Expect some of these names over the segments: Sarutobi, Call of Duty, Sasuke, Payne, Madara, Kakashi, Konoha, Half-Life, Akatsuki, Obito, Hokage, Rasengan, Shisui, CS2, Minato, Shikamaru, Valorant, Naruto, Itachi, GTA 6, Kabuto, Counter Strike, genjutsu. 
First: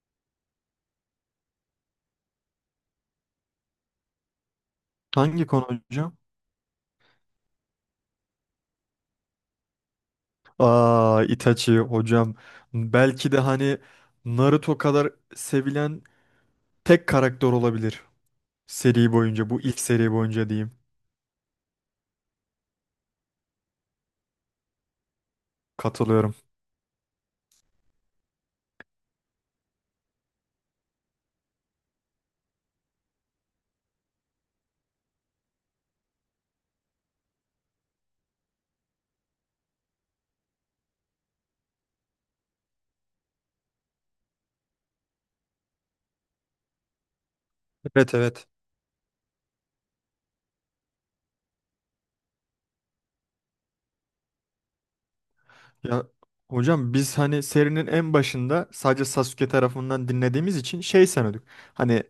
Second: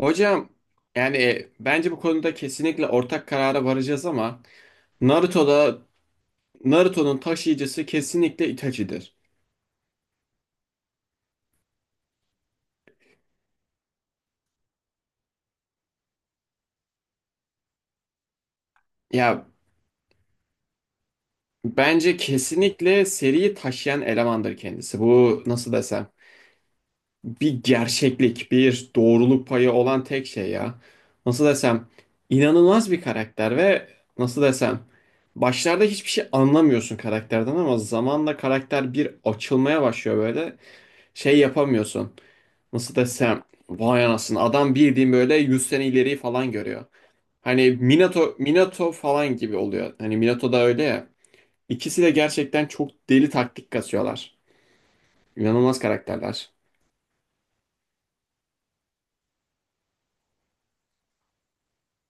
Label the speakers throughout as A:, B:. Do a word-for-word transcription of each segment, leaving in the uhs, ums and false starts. A: Hocam yani e, bence bu konuda kesinlikle ortak karara varacağız ama
B: Hangi konu
A: Naruto'da
B: hocam?
A: Naruto'nun taşıyıcısı kesinlikle Itachi'dir.
B: Aa, Itachi hocam. Belki de hani Naruto kadar sevilen tek karakter olabilir. Seri
A: Ya
B: boyunca, bu ilk seri boyunca diyeyim.
A: bence kesinlikle seriyi taşıyan elemandır kendisi. Bu nasıl desem
B: Katılıyorum.
A: bir gerçeklik, bir doğruluk payı olan tek şey ya. Nasıl desem inanılmaz bir karakter ve nasıl desem başlarda hiçbir şey anlamıyorsun karakterden ama zamanla karakter bir açılmaya başlıyor böyle şey yapamıyorsun. Nasıl desem vay anasını adam bildiğin böyle yüz sene ileriyi falan görüyor. Hani
B: Evet,
A: Minato
B: evet.
A: Minato falan gibi oluyor. Hani Minato da öyle ya. İkisi de gerçekten çok deli taktik kasıyorlar. İnanılmaz
B: Ya
A: karakterler.
B: hocam biz hani serinin en başında sadece Sasuke tarafından dinlediğimiz için şey sanıyorduk. Hani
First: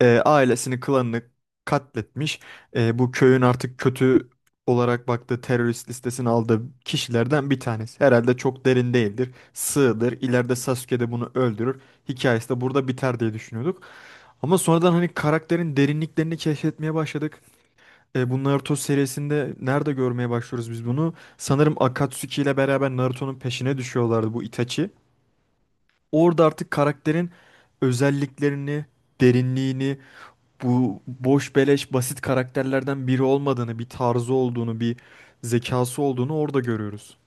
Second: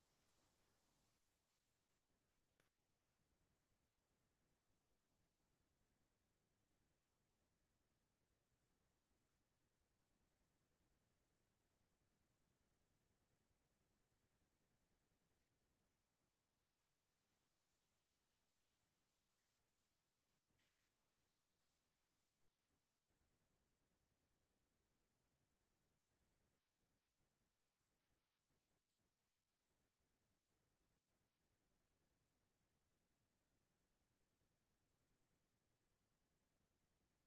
B: e, ailesini, klanını katletmiş. E, bu köyün artık kötü olarak baktığı terörist listesini aldığı kişilerden bir tanesi. Herhalde çok derin değildir. Sığdır. İleride Sasuke de bunu öldürür. Hikayesi de burada biter diye düşünüyorduk. Ama sonradan hani karakterin derinliklerini keşfetmeye başladık. E, bu Naruto serisinde nerede görmeye başlıyoruz biz bunu? Sanırım Akatsuki ile beraber Naruto'nun peşine düşüyorlardı bu Itachi. Orada artık karakterin özelliklerini, derinliğini, bu boş beleş basit karakterlerden biri olmadığını, bir tarzı olduğunu, bir zekası olduğunu orada görüyoruz.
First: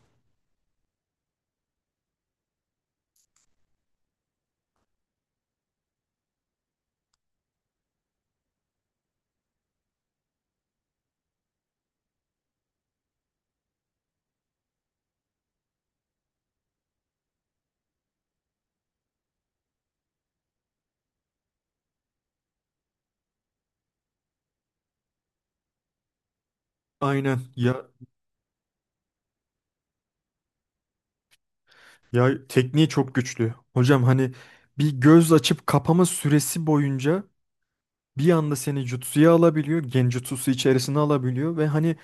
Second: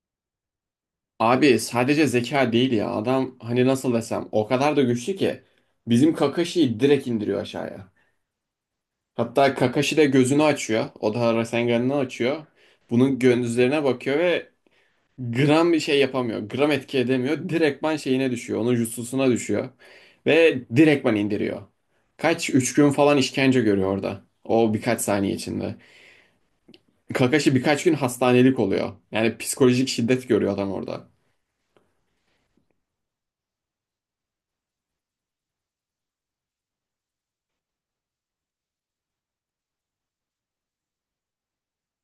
A: Abi sadece zeka değil ya. Adam hani nasıl desem o kadar da güçlü ki bizim Kakashi'yi direkt indiriyor aşağıya. Hatta Kakashi de gözünü açıyor. O da Rasengan'ını açıyor. Bunun gözlerine bakıyor ve gram bir şey yapamıyor. Gram etki edemiyor. Direktman şeyine düşüyor. Onun jutsusuna düşüyor. Ve direktman indiriyor. Kaç? Üç gün falan işkence görüyor orada. O birkaç saniye içinde.
B: Aynen.
A: Kakashi birkaç
B: Ya
A: gün hastanelik oluyor. Yani psikolojik şiddet görüyor adam orada.
B: ya tekniği çok güçlü. Hocam hani bir göz açıp kapama süresi boyunca bir anda seni jutsuya alabiliyor, genjutsusu içerisine alabiliyor ve hani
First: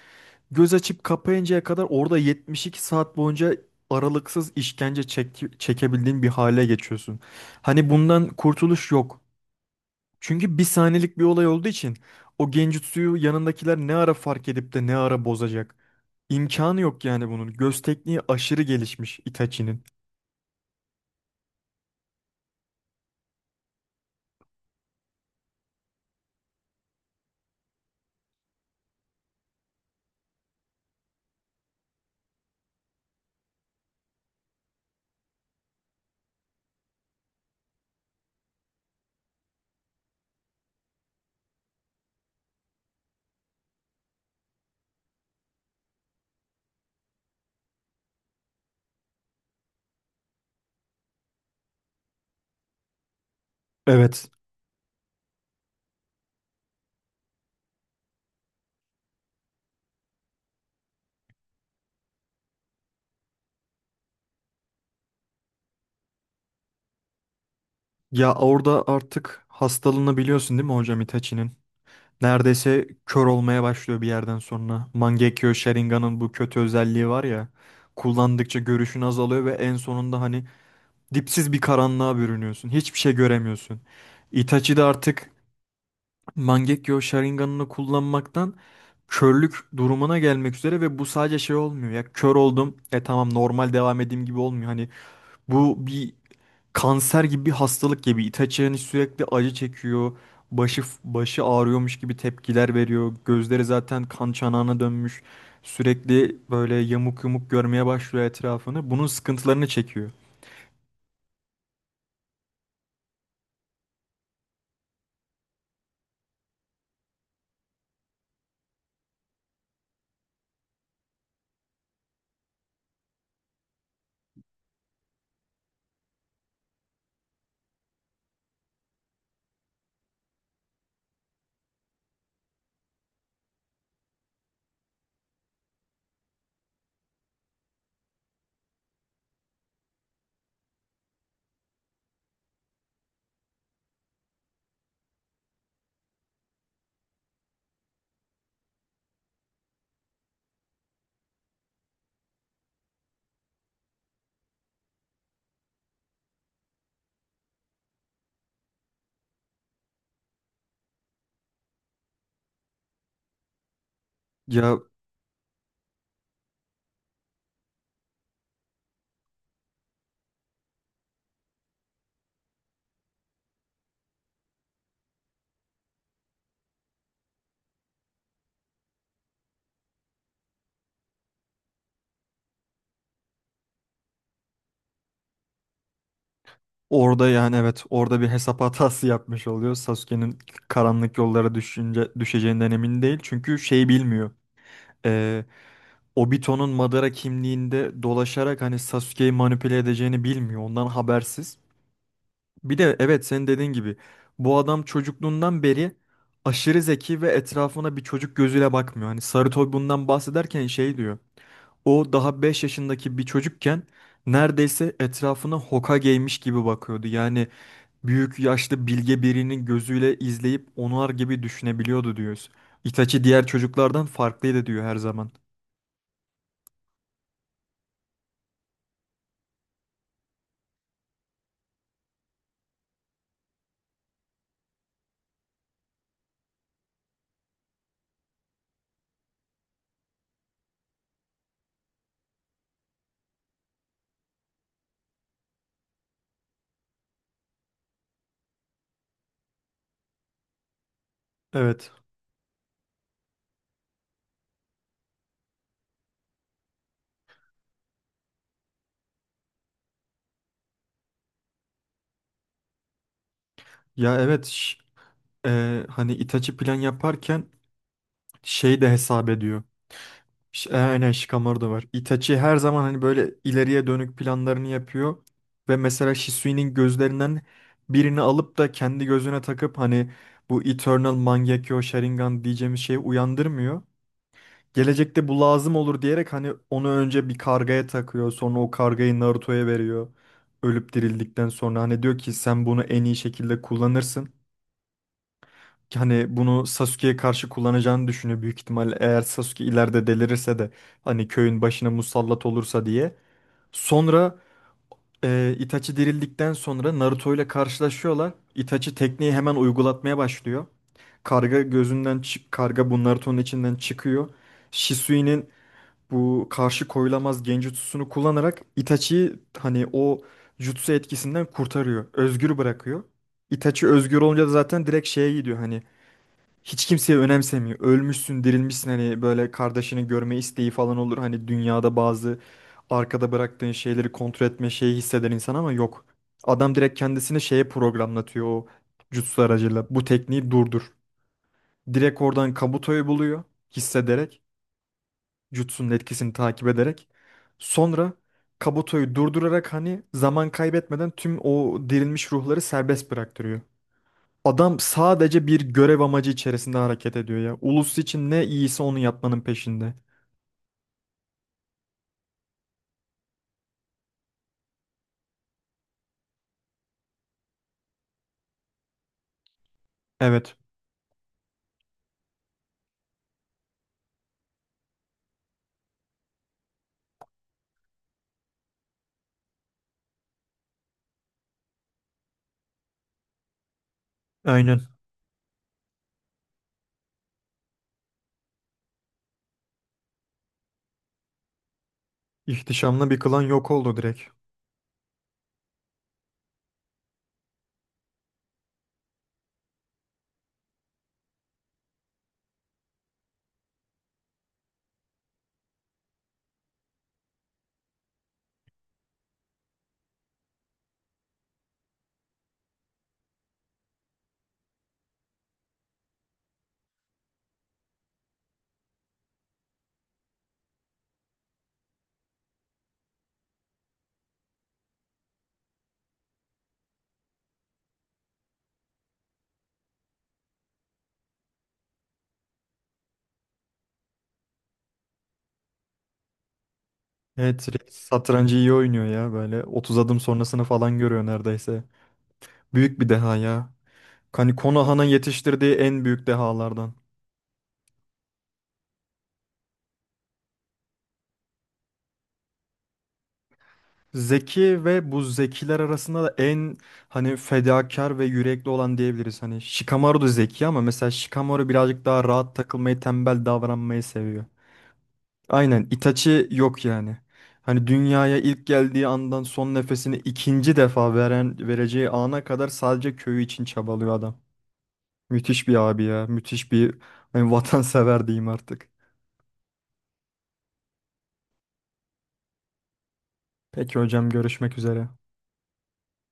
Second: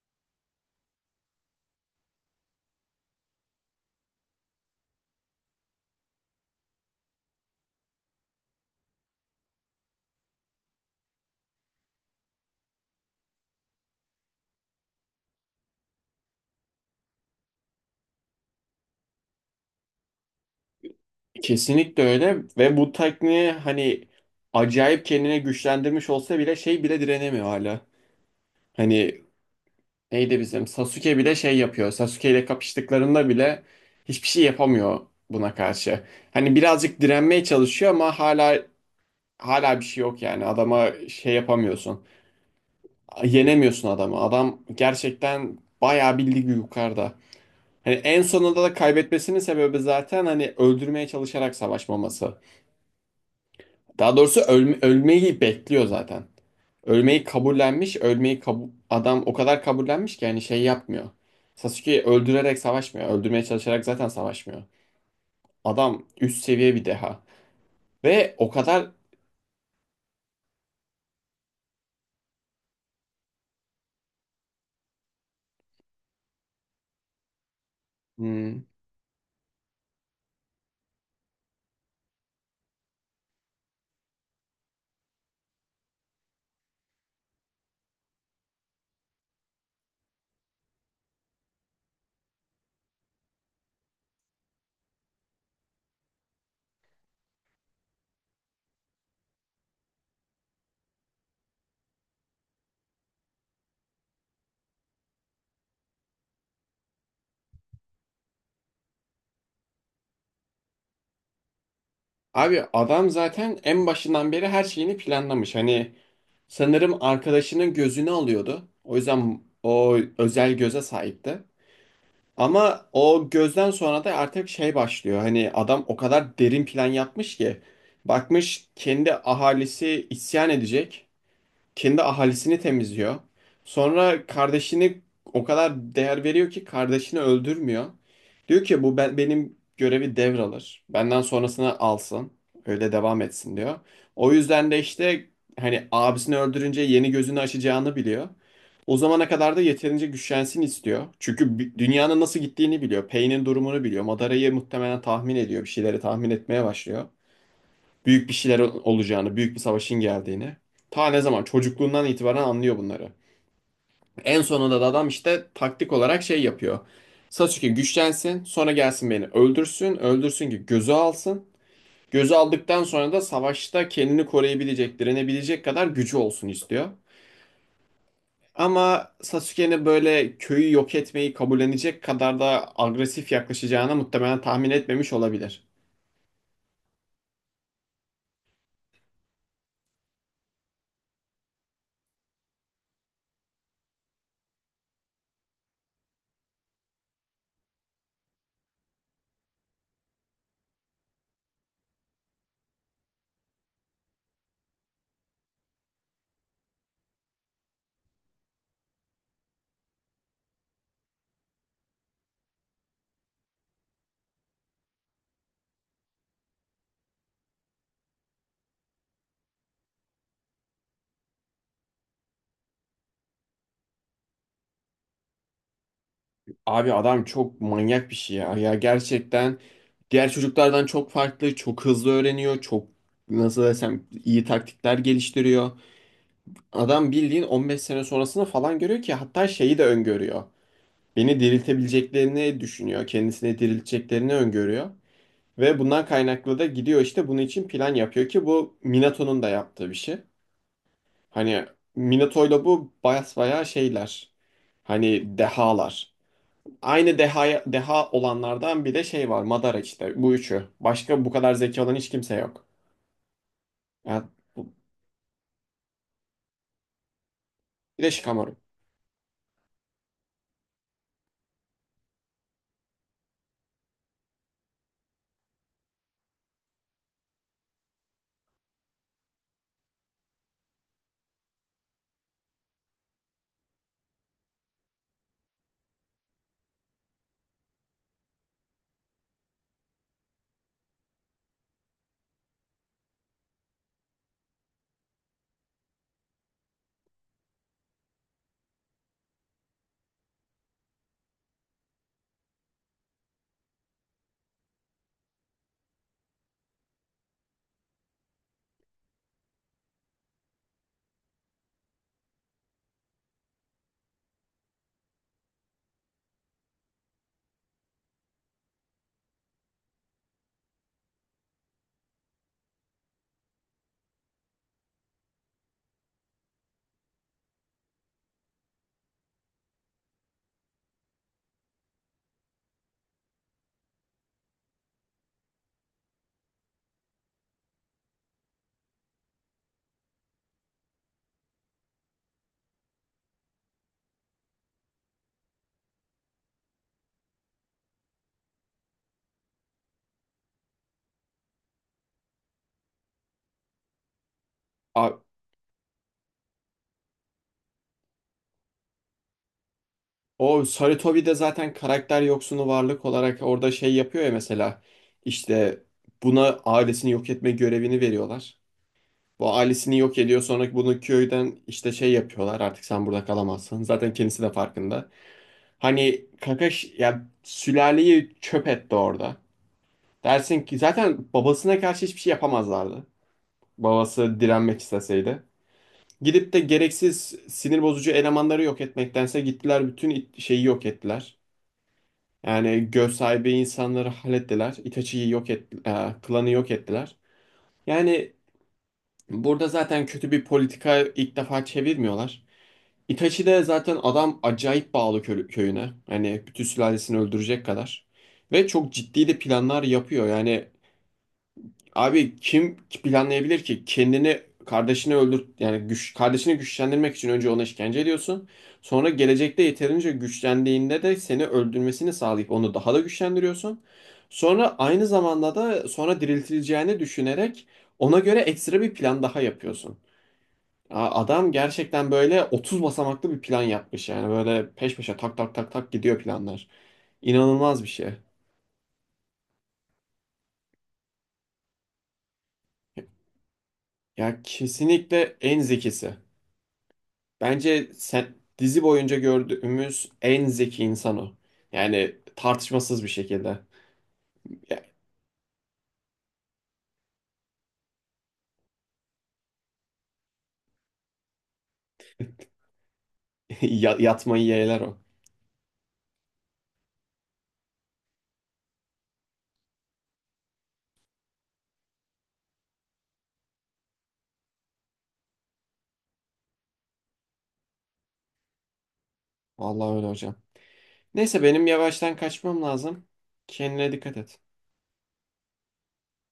B: göz açıp kapayıncaya kadar orada yetmiş iki saat boyunca aralıksız işkence çek çekebildiğin bir hale geçiyorsun. Hani bundan kurtuluş yok. Çünkü bir saniyelik bir olay olduğu için o genjutsuyu yanındakiler ne ara fark edip de ne ara bozacak. İmkanı yok yani bunun. Göz tekniği aşırı gelişmiş Itachi'nin.
A: Kesinlikle öyle ve bu tekniği hani acayip kendine güçlendirmiş olsa bile şey bile direnemiyor hala. Hani neydi bizim Sasuke bile şey yapıyor. Sasuke ile kapıştıklarında bile hiçbir şey yapamıyor buna karşı. Hani birazcık direnmeye çalışıyor ama hala hala bir şey yok yani. Adama şey yapamıyorsun. Yenemiyorsun adamı. Adam gerçekten bayağı bir lig yukarıda. Hani en sonunda da kaybetmesinin sebebi zaten hani öldürmeye çalışarak savaşmaması. Daha
B: Evet.
A: doğrusu ölme- ölmeyi bekliyor zaten. Ölmeyi kabullenmiş. Ölmeyi kabu- adam o kadar kabullenmiş ki yani şey yapmıyor. Sasuke öldürerek savaşmıyor. Öldürmeye çalışarak zaten savaşmıyor. Adam üst seviye bir deha.
B: Ya
A: Ve o
B: orada
A: kadar.
B: artık hastalığını biliyorsun değil mi hocam, Itachi'nin? Neredeyse kör olmaya başlıyor bir yerden sonra. Mangekyo Sharingan'ın bu kötü özelliği var ya. Kullandıkça
A: Hmm.
B: görüşün azalıyor ve en sonunda hani dipsiz bir karanlığa bürünüyorsun. Hiçbir şey göremiyorsun. Itachi de artık Mangekyo Sharingan'ını kullanmaktan körlük durumuna gelmek üzere ve bu sadece şey olmuyor. Ya kör oldum. E tamam normal devam edeyim gibi olmuyor. Hani bu bir kanser gibi bir hastalık gibi. Itachi hani sürekli acı çekiyor. Başı başı ağrıyormuş gibi tepkiler veriyor. Gözleri zaten kan çanağına dönmüş. Sürekli böyle yamuk yumuk görmeye başlıyor etrafını. Bunun sıkıntılarını çekiyor.
A: Abi adam zaten en başından beri her şeyini planlamış. Hani sanırım arkadaşının gözünü alıyordu. O yüzden o özel göze sahipti. Ama o gözden sonra da artık şey başlıyor. Hani adam o kadar derin plan yapmış ki bakmış kendi ahalisi isyan edecek. Kendi ahalisini temizliyor. Sonra kardeşini o kadar değer veriyor ki kardeşini öldürmüyor. Diyor ki bu ben, benim görevi devralır. Benden sonrasını alsın. Öyle devam etsin diyor. O yüzden de işte hani abisini öldürünce yeni gözünü açacağını biliyor. O zamana kadar da yeterince güçlensin istiyor. Çünkü bi- dünyanın nasıl gittiğini biliyor. Payne'in durumunu biliyor. Madara'yı muhtemelen tahmin ediyor. Bir şeyleri tahmin etmeye başlıyor, büyük bir şeyler olacağını, büyük bir savaşın geldiğini. Ta ne zaman? Çocukluğundan itibaren anlıyor bunları. En
B: Ya
A: sonunda da adam işte taktik olarak şey yapıyor. Sasuke güçlensin, sonra gelsin beni öldürsün, öldürsün ki gözü alsın. Gözü aldıktan sonra da savaşta kendini koruyabilecek, direnebilecek kadar gücü olsun istiyor. Ama Sasuke'nin böyle köyü yok etmeyi kabullenecek kadar da agresif yaklaşacağına muhtemelen tahmin etmemiş olabilir.
B: orada yani evet orada bir hesap hatası yapmış oluyor. Sasuke'nin karanlık yollara düşünce, düşeceğinden emin değil. Çünkü şey bilmiyor. Ee, Obito'nun Madara kimliğinde dolaşarak hani Sasuke'yi manipüle edeceğini bilmiyor. Ondan habersiz. Bir de evet senin dediğin gibi bu adam çocukluğundan beri aşırı zeki ve etrafına bir çocuk gözüyle bakmıyor. Hani Sarıtoy bundan bahsederken şey diyor. O daha beş yaşındaki bir çocukken neredeyse etrafına Hokage'ymiş gibi bakıyordu. Yani büyük yaşlı bilge birinin gözüyle izleyip onar gibi düşünebiliyordu diyoruz. Itachi diğer çocuklardan farklıydı diyor her zaman.
A: Abi adam çok manyak bir şey ya. Ya gerçekten diğer çocuklardan çok farklı, çok hızlı öğreniyor, çok nasıl desem iyi taktikler geliştiriyor. Adam bildiğin on beş sene sonrasını falan görüyor ki hatta şeyi de öngörüyor. Beni diriltebileceklerini düşünüyor, kendisini dirilteceklerini öngörüyor. Ve bundan kaynaklı da gidiyor işte bunun için plan yapıyor ki bu Minato'nun da yaptığı bir şey. Hani
B: Evet.
A: Minato'yla bu basbayağı şeyler. Hani dehalar. Aynı deha, deha olanlardan bir de şey var. Madara işte. Bu üçü. Başka bu kadar zeki olan hiç kimse yok.
B: Ya
A: Ya,
B: evet ş- e, Hani Itachi plan yaparken
A: bir de Shikamaru.
B: şey de hesap ediyor. Ş- e, Aynen, Shikamaru da var. Itachi her zaman hani böyle ileriye dönük planlarını yapıyor. Ve mesela Shisui'nin gözlerinden birini alıp da kendi gözüne takıp hani bu Eternal Mangekyo Sharingan diyeceğimiz şeyi uyandırmıyor. Gelecekte bu lazım olur diyerek hani onu önce bir kargaya takıyor. Sonra o kargayı Naruto'ya veriyor. Ölüp dirildikten sonra hani diyor ki sen bunu en iyi şekilde kullanırsın, hani bunu Sasuke'ye karşı kullanacağını düşünüyor büyük ihtimal, eğer Sasuke ileride delirirse de hani köyün başına musallat olursa diye. Sonra e, Itachi dirildikten sonra Naruto ile karşılaşıyorlar. Itachi tekniği hemen uygulatmaya başlıyor. Karga gözünden çık, karga bu Naruto'nun içinden çıkıyor. Shisui'nin bu karşı koyulamaz Genjutsu'sunu kullanarak Itachi'yi hani o jutsu etkisinden kurtarıyor. Özgür bırakıyor. Itachi özgür olunca da zaten direkt şeye gidiyor, hani hiç kimseye önemsemiyor. Ölmüşsün, dirilmişsin, hani böyle kardeşini görme isteği falan olur. Hani dünyada bazı arkada bıraktığın şeyleri kontrol etme şeyi hisseder insan ama yok. Adam direkt kendisini şeye programlatıyor o jutsu aracıyla. Bu tekniği durdur. Direkt oradan Kabuto'yu buluyor hissederek. Jutsu'nun etkisini takip ederek. Sonra Kabuto'yu durdurarak hani zaman kaybetmeden tüm o dirilmiş ruhları serbest bıraktırıyor. Adam
A: A-
B: sadece bir görev amacı içerisinde hareket ediyor ya. Ulus için ne iyisi onu yapmanın peşinde.
A: o Sarutobi'de zaten karakter yoksunu varlık olarak orada şey yapıyor ya mesela. İşte buna ailesini yok etme görevini veriyorlar. Bu ailesini yok ediyor.
B: Evet,
A: Sonra bunu köyden işte şey yapıyorlar. Artık sen burada kalamazsın. Zaten kendisi de farkında. Hani Kakashi ya sülaleyi çöp etti orada. Dersin ki zaten babasına karşı hiçbir şey yapamazlardı. Babası direnmek
B: aynen.
A: isteseydi. Gidip de gereksiz sinir bozucu elemanları yok etmektense gittiler bütün it- şeyi yok ettiler. Yani
B: İhtişamlı
A: göz
B: bir klan
A: sahibi
B: yok oldu
A: insanları
B: direkt.
A: hallettiler. Itachi'yi yok ettiler. Klanı yok ettiler. Yani burada zaten kötü bir politika ilk defa çevirmiyorlar. Itachi de zaten adam acayip bağlı kö- köyüne. Hani bütün sülalesini öldürecek kadar. Ve çok ciddi de planlar yapıyor. Yani abi kim planlayabilir ki kendini kardeşini öldür yani güç kardeşini güçlendirmek için önce ona işkence ediyorsun. Sonra gelecekte yeterince güçlendiğinde de seni öldürmesini sağlayıp onu daha da güçlendiriyorsun. Sonra aynı zamanda da sonra diriltileceğini düşünerek ona göre ekstra bir plan daha yapıyorsun. Ya, adam gerçekten böyle otuz basamaklı bir plan yapmış yani böyle peş peşe tak tak tak tak gidiyor planlar.
B: Evet,
A: İnanılmaz bir
B: direkt
A: şey.
B: satrancı iyi oynuyor ya böyle. otuz adım sonrasını falan görüyor neredeyse. Büyük bir deha ya.
A: Ya
B: Hani Konoha'nın
A: kesinlikle en
B: yetiştirdiği en
A: zekisi.
B: büyük dehalardan.
A: Bence sen, dizi boyunca gördüğümüz en zeki insan o. Yani tartışmasız bir şekilde. Ya-
B: Zeki ve bu zekiler arasında da en hani fedakar ve yürekli olan diyebiliriz. Hani Shikamaru da zeki ama mesela Shikamaru birazcık daha rahat takılmayı, tembel
A: ya-
B: davranmayı
A: Yatmayı
B: seviyor.
A: yeğler o.
B: Aynen, Itachi yok yani. Hani dünyaya ilk geldiği andan son nefesini ikinci defa veren vereceği ana kadar sadece köyü için çabalıyor adam. Müthiş bir abi ya. Müthiş bir hani vatansever diyeyim artık.
A: Vallahi öyle hocam. Neyse benim yavaştan kaçmam lazım. Kendine
B: Peki
A: dikkat
B: hocam,
A: et.
B: görüşmek üzere.